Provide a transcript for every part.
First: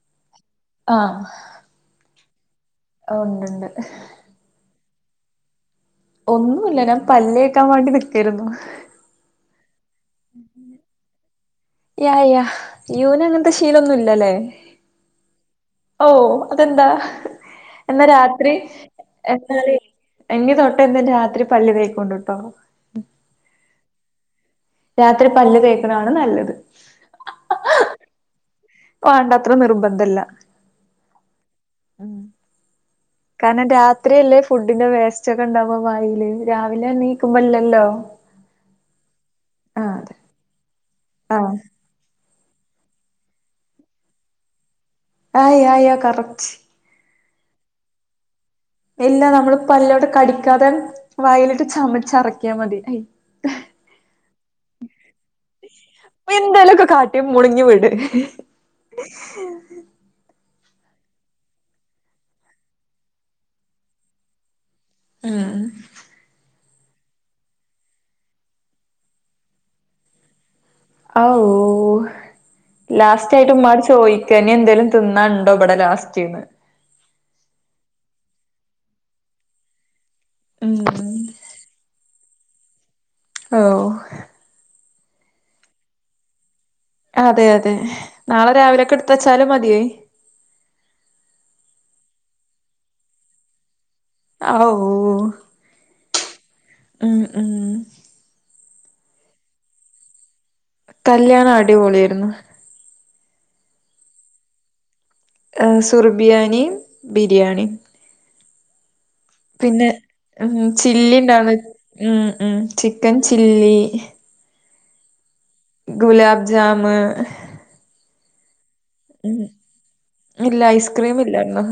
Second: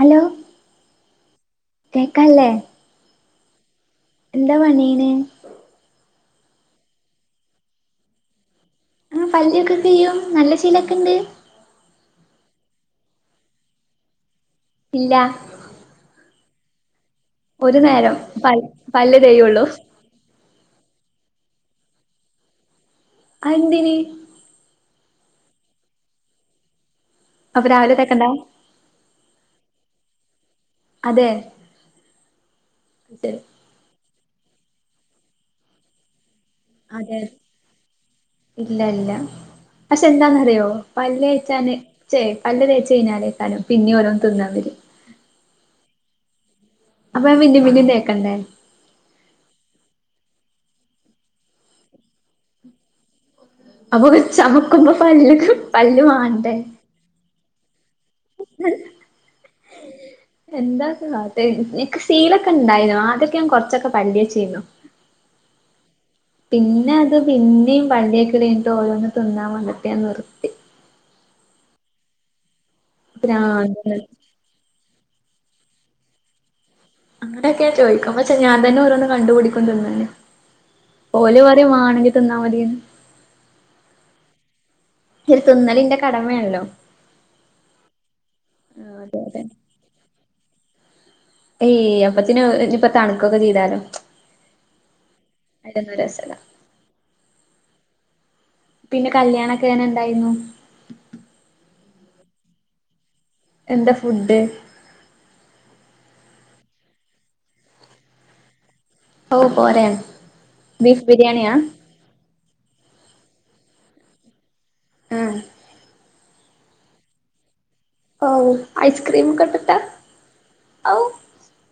Hello ആ കേക്കാല്ലേ? ഓ ണ്ട് ണ്ട് എന്താ പണീണ് ഒന്നുല്ല ഞാൻ പല്ലേക്കാൻ വാണ്ടി നിക്കേര്ന്നു പല്ലേക്കെ ചെയ്യും നല്ല ശീലൊക്കെണ്ട് യാ യാ യൂന് അങ്ങൻത്തെ ശീലൊന്നുല്ലല്ലേ ഇല്ലാ ഓഹ് അതെന്താ ഒരു എന്നാ നേരം രാത്രി പൽ പല്ല് തേയുള്ളൂ എന്നാല് എന്നി തൊട്ടേ എന്നും രാത്രി പല്ല് തേക്കോണ്ടു ട്ടോ അഎന്തിന് രാത്രി പല്ല് തേക്ക്ണതാണ് നല്ലത് അപ്പ രാവിലെ തേക്കണ്ടാ വേണ്ട അത്ര നിർബന്ധല്ല അതേ ഉം തെ കാരണം രാത്രിയല്ലേ ഫുഡിന്റെ വേസ്റ്റൊക്കെ ഉണ്ടാവാ വായില് രാവിലെ അതെ എനീക്കുമ്പോല്ലല്ലോ ഇല്ല ഇല്ല പക്ഷെ എന്താന്നറിയോ പല്ല് ആഹ് ഏച്ചാന് ച്ചെ പല്ല്തേച്ച് കഴിഞ്ഞാലേകാരം പിന്നിം ഓരോന്ന് തിന്നാൻ വരാ- ആഹ് യാഹ് യാഹ് കറക്റ്റ് അപ്പ പിന്നിം പിന്നിം തേക്കണ്ടേ ഇല്ല നമ്മള് പല്ലോട് കടിക്കാതെ വായിലിട്ട് ചമച്ചറക്ക്യാ മതി അയ് അപ്പൊ ചമക്കുമ്പോ പല്ല്ക്ക് പല്ല് വാണ്ടേ ട്ടി മുണുങ്ങി വിട് എന്താ കാട്ടാ ഇ നിക്ക് സീലൊക്കെ ഇണ്ടായിനു അദ്യക്കെ ഞാൻ കുറച്ചൊക്കെ പല്ലേച്ചീന്നു ഉം പിന്നെ അത് പിന്നിം പല്ലേക്കല് കഴിഞ്ഞിട്ട് ഓരോന്ന് തിന്നാൻ വന്നിട്ട് ഞാൻ നിർത്തി അഅൂ ലാസ്റ്റ് ആയിട്ട് ഉമ്മാട് പ്രാന്താണ് ചോയ്- ക്കേനി എന്തേലും തിന്നാണ്ടോ ഇബടെ ലാസ്റ്റ്ന്ന് അങ്ങനെയൊക്കെ ചോയ്ക്കും പക്ഷെ ഞാൻ തന്നെ ഓരോന്ന് കണ്ടുപിടിക്കും തിന്നാന് ഉം ഓല് വ ത് വാണെങ്കി തിന്നാ മതിയെന്ന് അആൂ ഈ തിന്നലിന്റെ കടമേണല്ലോ അതെ അതെ നാളെ രാവിലെക്ക് ആഹ് ഇട്ത്ത് അതെ അതെ വെച്ചാലും മതിയെ എയ് അപ്പത്തിന് ഇനിപ്പൊ തണുക്കൊക്കെ ചെയ്താലോ- അആൂ അയിലൊന്നും രസല്ല ഉം ഉം പിന്നെ കല്യാണെക്കെ എങ്ങനെ ഇണ്ടായിന്നു കല്യാണം അടിപൊളിയായിരുന്നു എന്താ ഫുഡ്‌ ഏ് സുർബിയാനിം ബിരിയാണിം ഓ പോരെ പിന്നെ ഉം ബീഫ് ചില്ലി ബിരിയാണിയാ ഇണ്ടായിര്ന്നു ഉം ഉംചിക്കൻ ചില്ലി- ആഹ് ഗുലാബ് ജാമ് ഔ ഐസ്ക്രീം ഉം ഒക്കെ ഇട്ടിട്ടാ ഇല്ല ഔ ഐസ്ക്രീം ഇല്ലായിരുന്നു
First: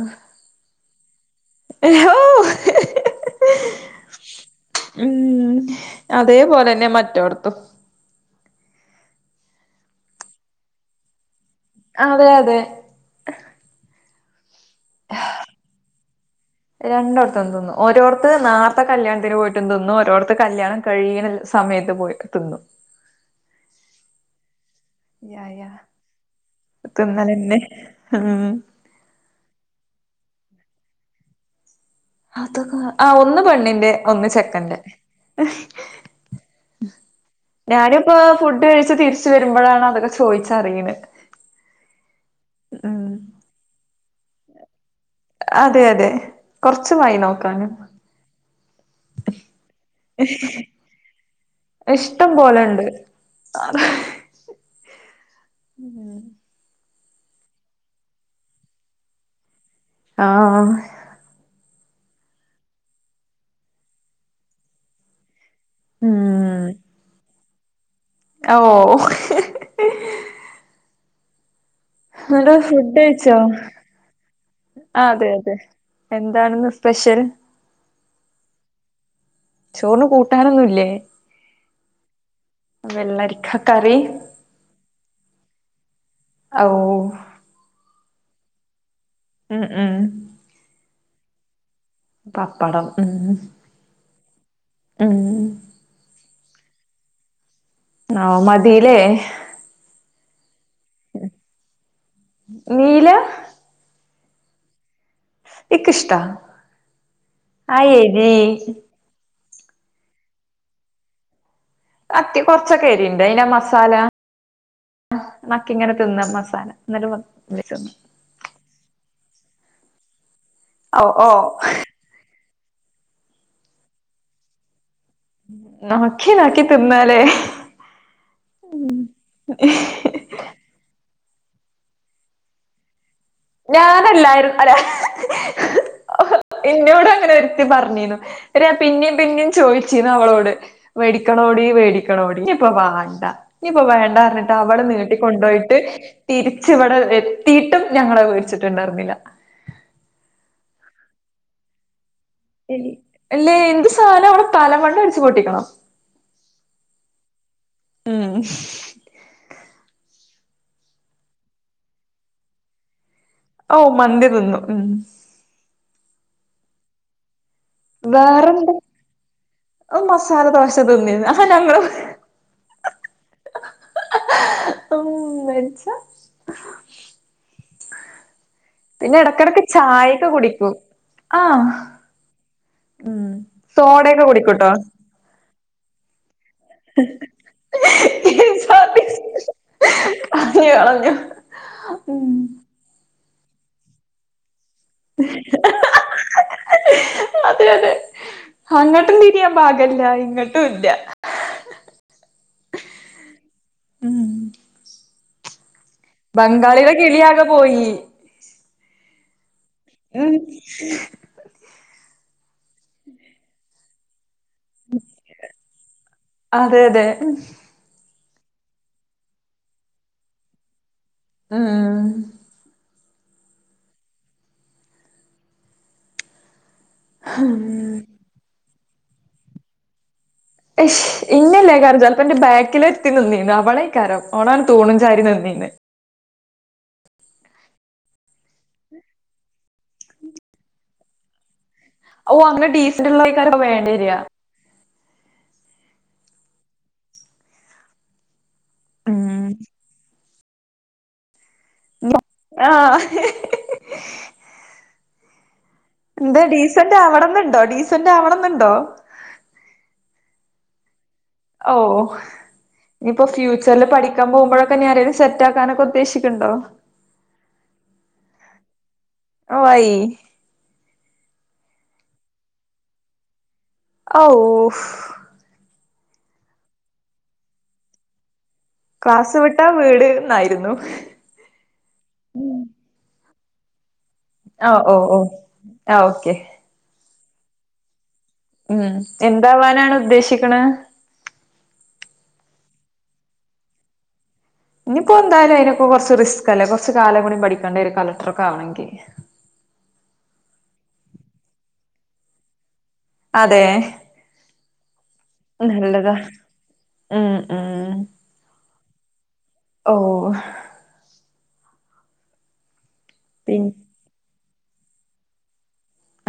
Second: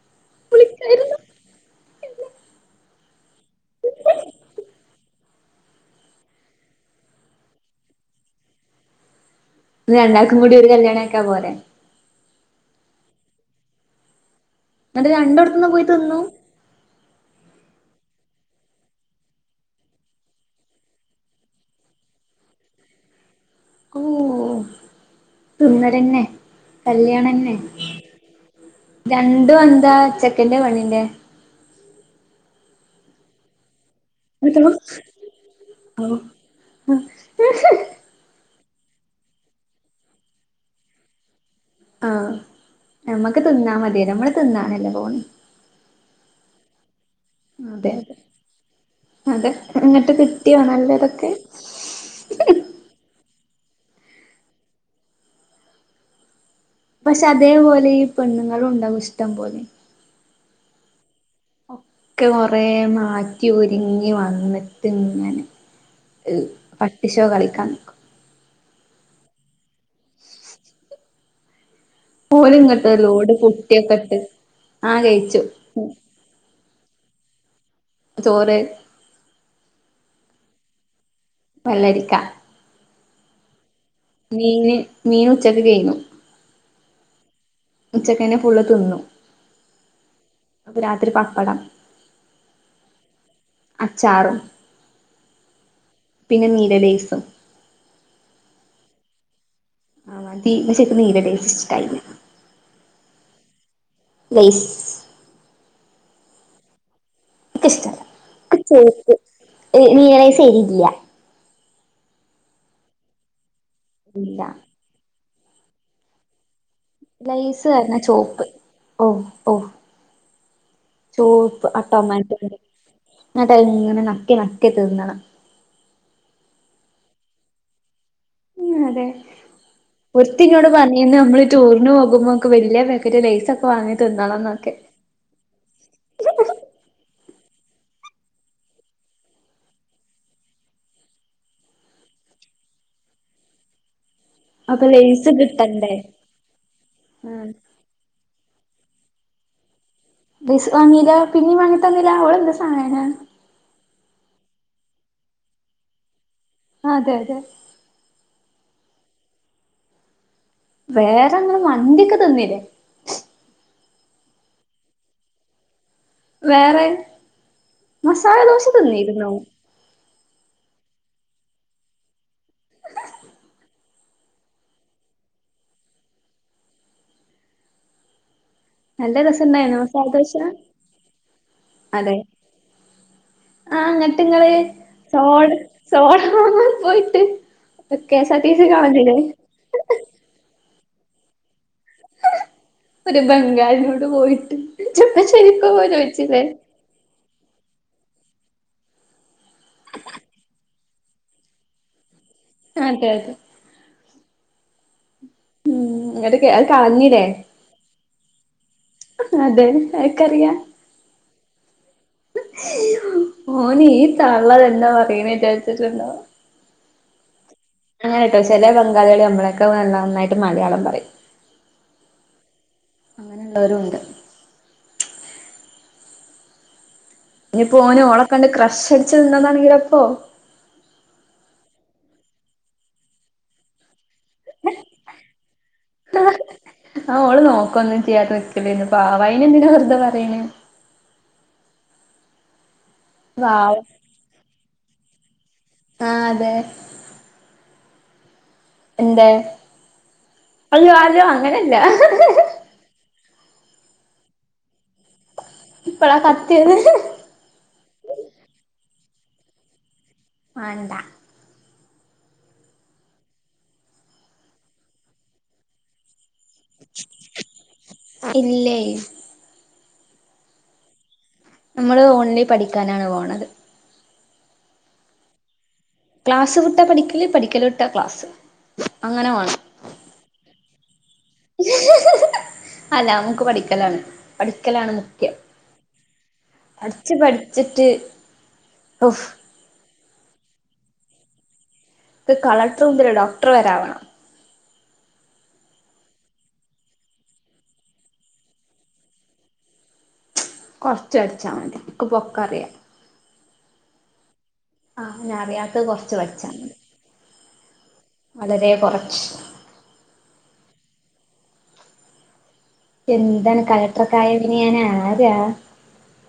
പൊളിക്കായിരുന്നു. എ ഹോഹ്ഹ്- ഉം അതേപോലെന്നെ മറ്റോട്ത്തും രണ്ടാക്കും കൂടി ഒരു കല്യാണാക്കാ പോരെ അതെ അതെ ന്നിട്ട് രണ്ടോട്ത്ത്ന്നും പോയി തിന്നു രണ്ടോട്ട്ത്ത്‌ന്നും തിന്നു ഓരോട്ത്ത്‌ നേർത്തെ കല്യാണത്തിന് പോയിട്ടും തിന്നു ഒരോട്ത്ത് കല്യാണം കഴി സമയത്തും പോയിട്ട് തിന്നു. ഓഹോ യാ യാ തിന്നല്ലന്നെ- കല്യാണന്നെ തിന്നലന്നെ ഉം രണ്ടും എന്താ ചെക്കൻന്റെ പെണ്ണിന്റെ അതൊക്ക ആഹ് ഒന്ന് പെണ്ണിന്റെ- ഒന്ന് ചെക്കന്റെ [unintelligible] ഞാനും- ഇപ്പൊ ഫുഡ് കഴിച്ച് തിരിച്ചു വരുമ്പോഴാണ് അതൊക്കെ ചോദിച്ചറിയ്ണ്- ആഹ് നമ്മക്ക് തിന്നാ മതി നമ്മള് തിന്നാണല്ലേ പോണ് അതെ അതെ കുറച്ച് വൈ [unintelligible] അതെ അതെ- അതെ എന്നിട്ട് കിട്ടിയോ നല്ലതൊക്കെ? ഇഷ്ടം പോലെണ്ട് [unintelligible] പക്ഷെ അതേപോലെ ഈ പെണ്ണുങ്ങളും ഉണ്ടാകും ഇഷ്ടം പോലെ- ആഹ് ആഹ് ഒക്കെ കൊറേ മാറ്റി ഒരുങ്ങി വന്നിട്ട് ഇങ്ങനെ- പട്ടിശോ കളിക്കാൻ ഓഓ [unintelligible] നല്ല ഓല് ഇങ്ങട്ട് ഫുഡ് ലോഡ് കഴിച്ചോ? പുട്ടിയൊക്കെ ഇട്ട് ആഹ് അതെ അതെ എന്താണെന്ന് സ്പെഷ്യൽ? ചോറ് ചോറിന് കൂട്ടാനൊന്നുംല്ലേ? പല്ലരിക്ക വെള്ളിക്ക കറി മീന് മീൻ ഉച്ചക്ക് കഴുന്നു. ഔ ഉച്ചക്കന്നെ ഫുള് തിന്നു. ഉം ഉം. അപ്പ രാത്രി പപ്പടം. പപ്പടം ഉം അച്ചാറും ഉം. പിന്നെ നീലലേസും. ആഹ് മതില്ലേ ആഹ് ചെപ്പ് നീല ടേസ്റ്റ് ഇഷ്ടല്ല നീല് ലേസ് ഇക്കിഷ്ട്ടാ- ഇഷ്ടല്ല ചോപ് നീരെ ശരില്ല കത്തി കൊറച്ചൊ കെരിണ്ട് അയിന മസാല ഇല്ല നക്ക ഇങ്ങനെ തിന്ന മസാല ലൈസ് എന്നിട്ട് തിന്ന് പറഞ്ഞ ചുവപ്പ് ഓ ഓ ഓ ഓ ചോപ്പ് ആട്ടോമാറ്റോ എന്നട്ടങ്ങനെ നക്കി നക്കി തീന്നണം. നക്കി നക്കി തിന്നാലെ ഉം അതെ ഉ [unintelligible] ഒരീത്തിന്നോട് പറയുന്നത് നമ്മള് ടൂറിന് പോകുമ്പോെ വലിയ പാക്കക്കറ്റ് ലൈസക്കെ ഞാനല്ലായിരുന്നു അരാ എന്നോട് അങ്ങനെ ഒരുത്തി പറഞ്ഞു അ പിന്നേം പിന്നേം ചോയിച്ചിരുന്നു അവളോട് മേടിക്കണോടി വേടിക്കണോടി ഇപ്പൊ വേണ്ട ഇപ്പൊ വേണ്ട അവിടെ അപ്പൊ ലേസ് നീട്ടിക്കൊണ്ടുപോയിട്ട് കിട്ടണ്ടേ തിരിച്ച ഇവിടെ ആഹ് എത്തിട്ടും ഞങ്ങളെ വിേടിച്ചിട്ടുണ്ടായിരുന്നില്ല വങ്ങീല പിന്നും വാങ്ങിത്ത തങ്ങീല അവള എ അല്ല എന്ത് സാധനം അവിടെ തലമണ്ട് അടിച്ച് പൊട്ടിക്കണം ആഹ് അതെ അതെ ആഹ് വേറെങ്ങനെ മന്ണ്ടിയൊക്കെ തന്നില്ലേ ഓ മന്തി തിന്നും വേറെ മസാല ദോശ വേറെന്ത തിന്നിരുന്നോ മസാല ദോശ തിന്നി ആഹ് ഞങ്ങള് [unintelligible] [unintelligible] പിന്നെ നല്ല ഇടക്കിടക്ക് രസണ്ടായിരുന്നു മസാല ചായയൊക്കെ ദോശ കുടിക്കും ആഹ് അതെ ഉം സോടയൊക്കെ കുടിക്കൂട്ടോ സോട സോട ആൻപോയിട്ട് കേസർ തീസ് കാണുന്നില്ലേ അങ്ങ് കളഞ്ഞു ഉം [unintelligible] ഒരു ബംഗാളിനോട് പോയിട്ട് ചപ്പോ ശരിക്കും പോ ചോദിച്ചില്ലേ അതെ അതെ അങ്ങോട്ടും ഇനിയൻ പാഗില്ല ഇങ്ങോട്ടും ഇല്ല അതെ അതെ ഉം ഉം അത് അത് ബംഗാളിയുടെ കളഞ്ഞിടേ കിളിയാകെ പോയി അതെ ഉം അനക്കറിയാ [unintelligible] ഓന് ഈ താള്ളതെന്താ പറയ വിചാരിച്ചിട്ടുണ്ടോ അതെ അതെ അങ്ങനെ കേട്ടോ ചെില ബംഗാളികളി നമ്മളൊക്കെ നല്ല നന്നായിട്ട് മലയാളം പറയും ഉം അങ്ങനെയുള്ളവരും ഉണ്ട് ഇനിപോന് ഓള കണ്ടണ്ട് ക്രഷ് അടച്ച് നിന്നന്നാണെങ്കില അപ്പോ ഷ് ഇന്നല്ലേ കാര്യം ചിലപ്പോ എന്റെ ബാക്കില എത്തി നിന്നു അവളേക്കാരോ ഓളാണ് തൂണുംചാരി നന്നീന്ന് ആഹ് അവഓള് നോക്ക ഒന്നും ചെയ്യാത നിക്കലന്ന് പാവ അന് എന്തിന വെറുത പറയണ ഓ അനെ ഡീസൽ ഉള്ളക്കാര് പാവം വേണ്ട വരിക ആഹ് അതെ എന്താ ഉം [unintelligible] ആാലോ അങ്ങനെയല്ല ആഹ് [unintelligible] ഇപ്പളാ എന്താ കത്തിയത് ഡീസന്റെ ആവിടെന്നുണ്ടോ ഡീസന്റെ ആവണന്നുണ്ടോ വേണ്ടാ ഓഹ് ഇനിയിപ്പോ ഫ്യൂച്ചറിൽ പഠിക്കാൻ പോക്പോഴൊക്കെ ഞരാലും സെറ്റാക്കാനൊക്കെ ഉദ്ദേശിക്കുന്നുണ്ടോ ഇല്ലേ ഓ ആയി നമ്മള് ഓൺലി പഠിക്കാനാണ് പോണത് ഓഫ് ക്ലാസ് വിട്ട പഠിക്കലേ പഠിക്കല വിട്ടാ ക്ലാസ് അങ്ങനെ ക്ലാസ് വിട്ട വേണം വീട് എന്നായിരുന്നു ഉം [unintelligible] ഞങ്ങക്ക് പഠിക്കലാണ് ഓ പഠിക്കലാണ് ഓ ഓ മുഖ്യം ആ ഓക്കെ പഠച്ച് പഠിച്ചിട്ട് ഉം ഉഫ് എന്താവാനാണ് ഉദ്ദേശിക്കുന്നത് കളക്ടർ മുതില്ല ഡോക്ടർ വരാവണം ഇനിയിപ്പോ എന്തായാലും അതിനൊക്കെ കുറച്ച് റിസ്ക് അല്ലേ കുറച്ച് കാലം കടി പഠിക്കേണ്ട ഒരു കലക്ടറൊക്കെ ആണെങ്കിൽ കുറച്ച അടിച്ചാൽ മതി എക്ക് പൊക്കറിയൻ അതെ ആഹ് ഞാൻ അറിയാത്തത് നല്ലതാ കൊറച്ച് ഉം ഉം വളരേ കൊറച്ച് ഓഹ് എന്താണ് പിൻ കളക്ടറൊക്കായാ പിന്നെ ഞാനാരാ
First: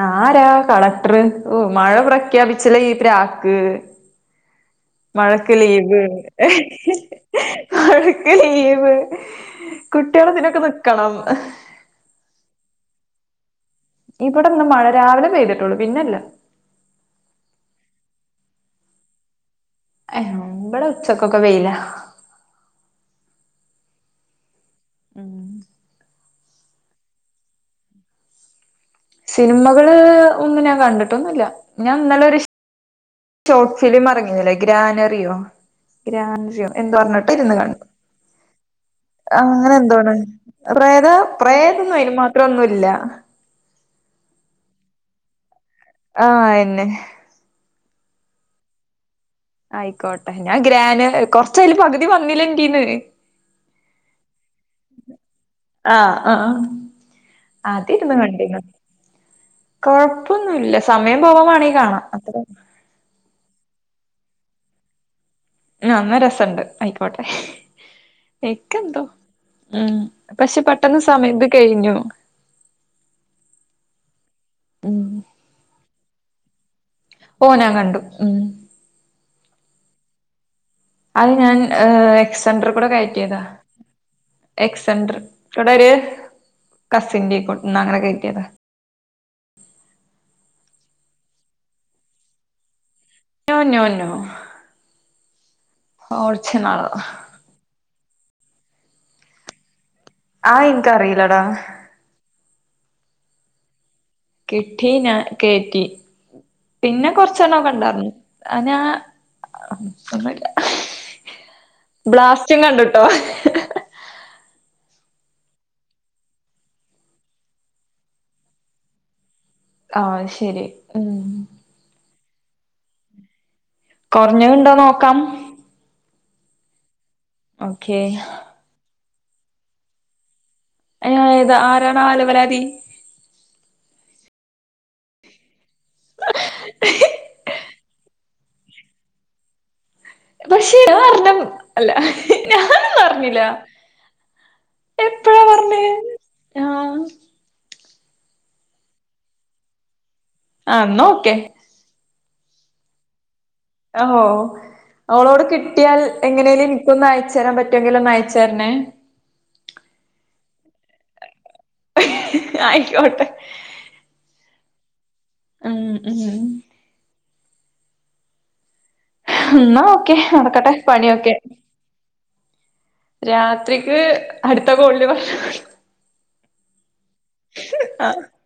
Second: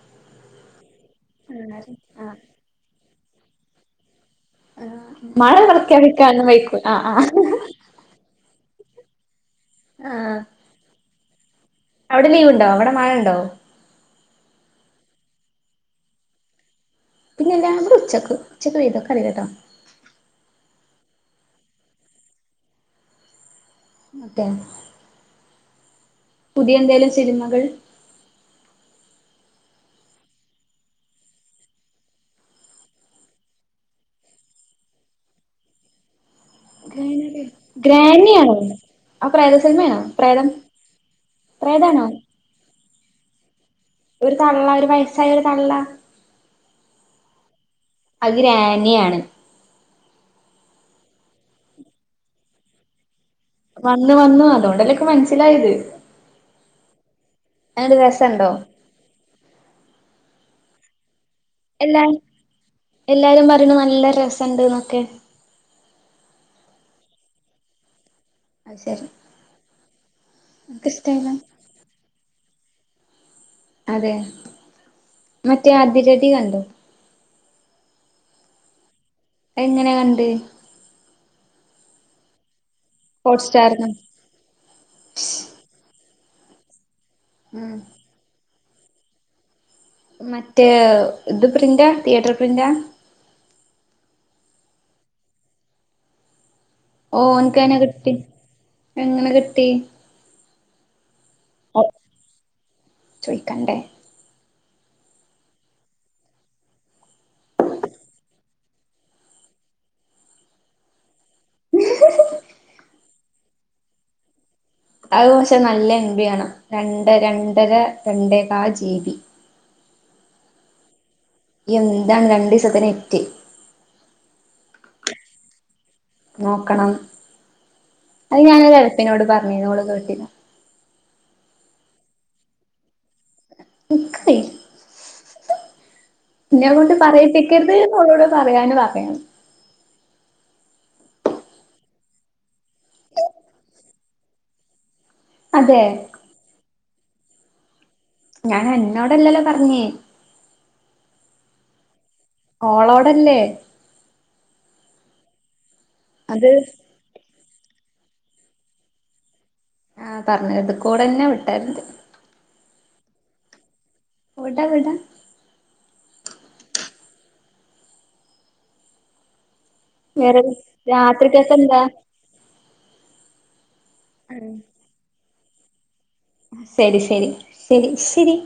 ആരാ കളക്ടർ ഓ മഴ പ്രഖ്യാപിച്ചില്ലെങ്കി ഈ പ്രാക്ക് ആഹ് മഴക്ക് മഴ ലീവ് പ്രഖ്യാപിക്കാനൊന്നും വൈക്കൂല ആഹ് ആഹ് മഴ ക്ക് ലീവ് കുട്ടികള ആഹ് ഇതിനൊക്കെ നിക്കണം അവിടെ ലീവ്ണ്ടോ വടെ മഴണ്ടോ ഇബടെന്ന് മഴ രാവിലെ പെയ്തിട്ടുള്ളൂ പിന്നെല്ല പിന്നെല്ലാ ബടെ ഉച്ചക്ക് ഉച്ചക്ക് പെയ്തോക്കറിയില്ലട്ടോ ഏഹ് ബടെ ഉച്ചക്കൊക്കെ വെയിലാ ട്ടൻ ഉം പുതിയ എന്തേലും സിനിമകൾ സിനിമകള് ഒന്നും ഞാൻ കണ്ടിട്ടൊന്നുല്ല ഞാൻന്നലൊരു ഷോർട്ട് ഫിലിം ഇറങ്ങിയുന്നില്ലേ ഗ്രാനറിയോ ഗ്രാനറിയോ എന്തോ പറഞ്ഞിട്ട് ഗ്രാനി ആണോ ആഹ് അങ്ങനെന്തോണ് പ്രേതാ പ്രേതൊന്നു പ്രേതാണോ അയിന് മാത്രൊന്നുല്ല ഒരു തള്ള ഒരു വയസ്സായൊരു തള്ള ആഹ് അയന്നെ അത് ഗ്രാനി ആണ് ആയിക്കോട്ടെ ഞാ ഗ്രാന് കൊർച്ചയില് പകുതി വന്നില ഇന്റീന്ന് വന്ന് വന്നു അതോണ്ടല്ലേൻക്ക് മൻസ്സിലായത് ആഹ് ആഹ് എങ്ങനണ്ട് രസണ്ടോ കൊഴ്പ്പൊന്നുല്ല സമയം പോവാമാണെങ്കി കാണാ എല്ലാ അത്ര എല്ലാരും പറിണ് നല്ല രസണ്ട്ന്നൊക്കെ ന്നാ അന്ന രസണ്ട് ആയിക്കോട്ടെ അത് ഇക്കെന്തോ ശരി ഉം പഷെ നിനക്ക് പെട്ടെന്ന് ഇഷ്ടായില്ല സമയത് കെയിഞ്ഞു അതെ മറ്റേ അതിരടി കണ്ടോ ഓ ഞാന് കണ്ടു ഉം എങ്ങനെ കണ്ട് അഹ് ഞാൻ ഏഹ് എക്സണ്ടർ കൂടെ കയറ്റിയതാ ഹോട്ട്സ്റ്റാറിന്ന് എക്സൻണ്ടർട്ര കൂടൊര് ഉം കസിൻന്റെകൊട്ന്ന് അങ്ങനെ കേറ്റിയതാ മറ്റേ ഇത് പ്രിന്റാ തിയേറ്റർ പ്രിന്റാ നോ നോ നോ ഒർജിനൽ ഓൻക്കെങ്ങനെ കിട്ടി എങ്ങനെ കിട്ടി ആഹ് ഇൻകറീലടാ ചോയ്ക്കണ്ടേ കിട്ടീ ഞാ കേറ്റി പിന്നെ കൊർച്ചെണ്ണ കണ്ടായിറുന്നു അനാ ഒന്നുല്ല ബ്ലാസ്റ്റും കണ്ടുട്ടോ അഹ് പഷെ നല്ല എൻ ബി ആണം രണ്ടര രണ്ടേകാൽ ജീബി ആഹ് ശരി ഉം എന്താണ് രണ്ടീസത്തിന് നെറ്റ് കുറഞ്ഞത്ണ്ടോ നോക്കാം നോക്കണം ഓക്കെ അഹ് ഞാനൊഎൽപ്പിനോട് പറഞ്ഞീന്നു ഓള് കേട്ടില ഏ ത ആരാണാ അലവലാതി ൻക്കറീല ഇന്നെകൊണ്ട് പറയിപ്പിക്കര്ത് ഓളോട് പറയാന് പറ പക്ഷേ ഞാഅറ്ഞ്ഞം അല്ല ഞാനൊന്നു അറിഞ്ഞില അതെ ആഹ് ഞാൻ അന്നോടല്ലല്ലോ പറഞ്ഞേ ആഹ് ന്നാ ഓക്കെ ഓളോടെല്ലേ ആഹോ ഓളോട് കിട്ടിയാൽ അത് എങ്ങനെല് ഇക്കൊന്ന് അയച്ചരാൻ പറ്റൊങ്കില് ഒന്ന് അയച്ചെരണേ ആഹ് തറഞ്ഞെ ഇത്ക്കൂടെന്നെ വിട്ടര്ണ്ട് ആയിക്യോട്ടെ വിട വിട ഉം ഉം ഉം ഇന്നാ ഓക്കെ നടക്കട്ടെ പനിയൊക്കെ എന്താ രാത്രിക്ക് അടുത്ത കൊള്ളി ബ ശരി ശരി ശരി ആഹ് സരി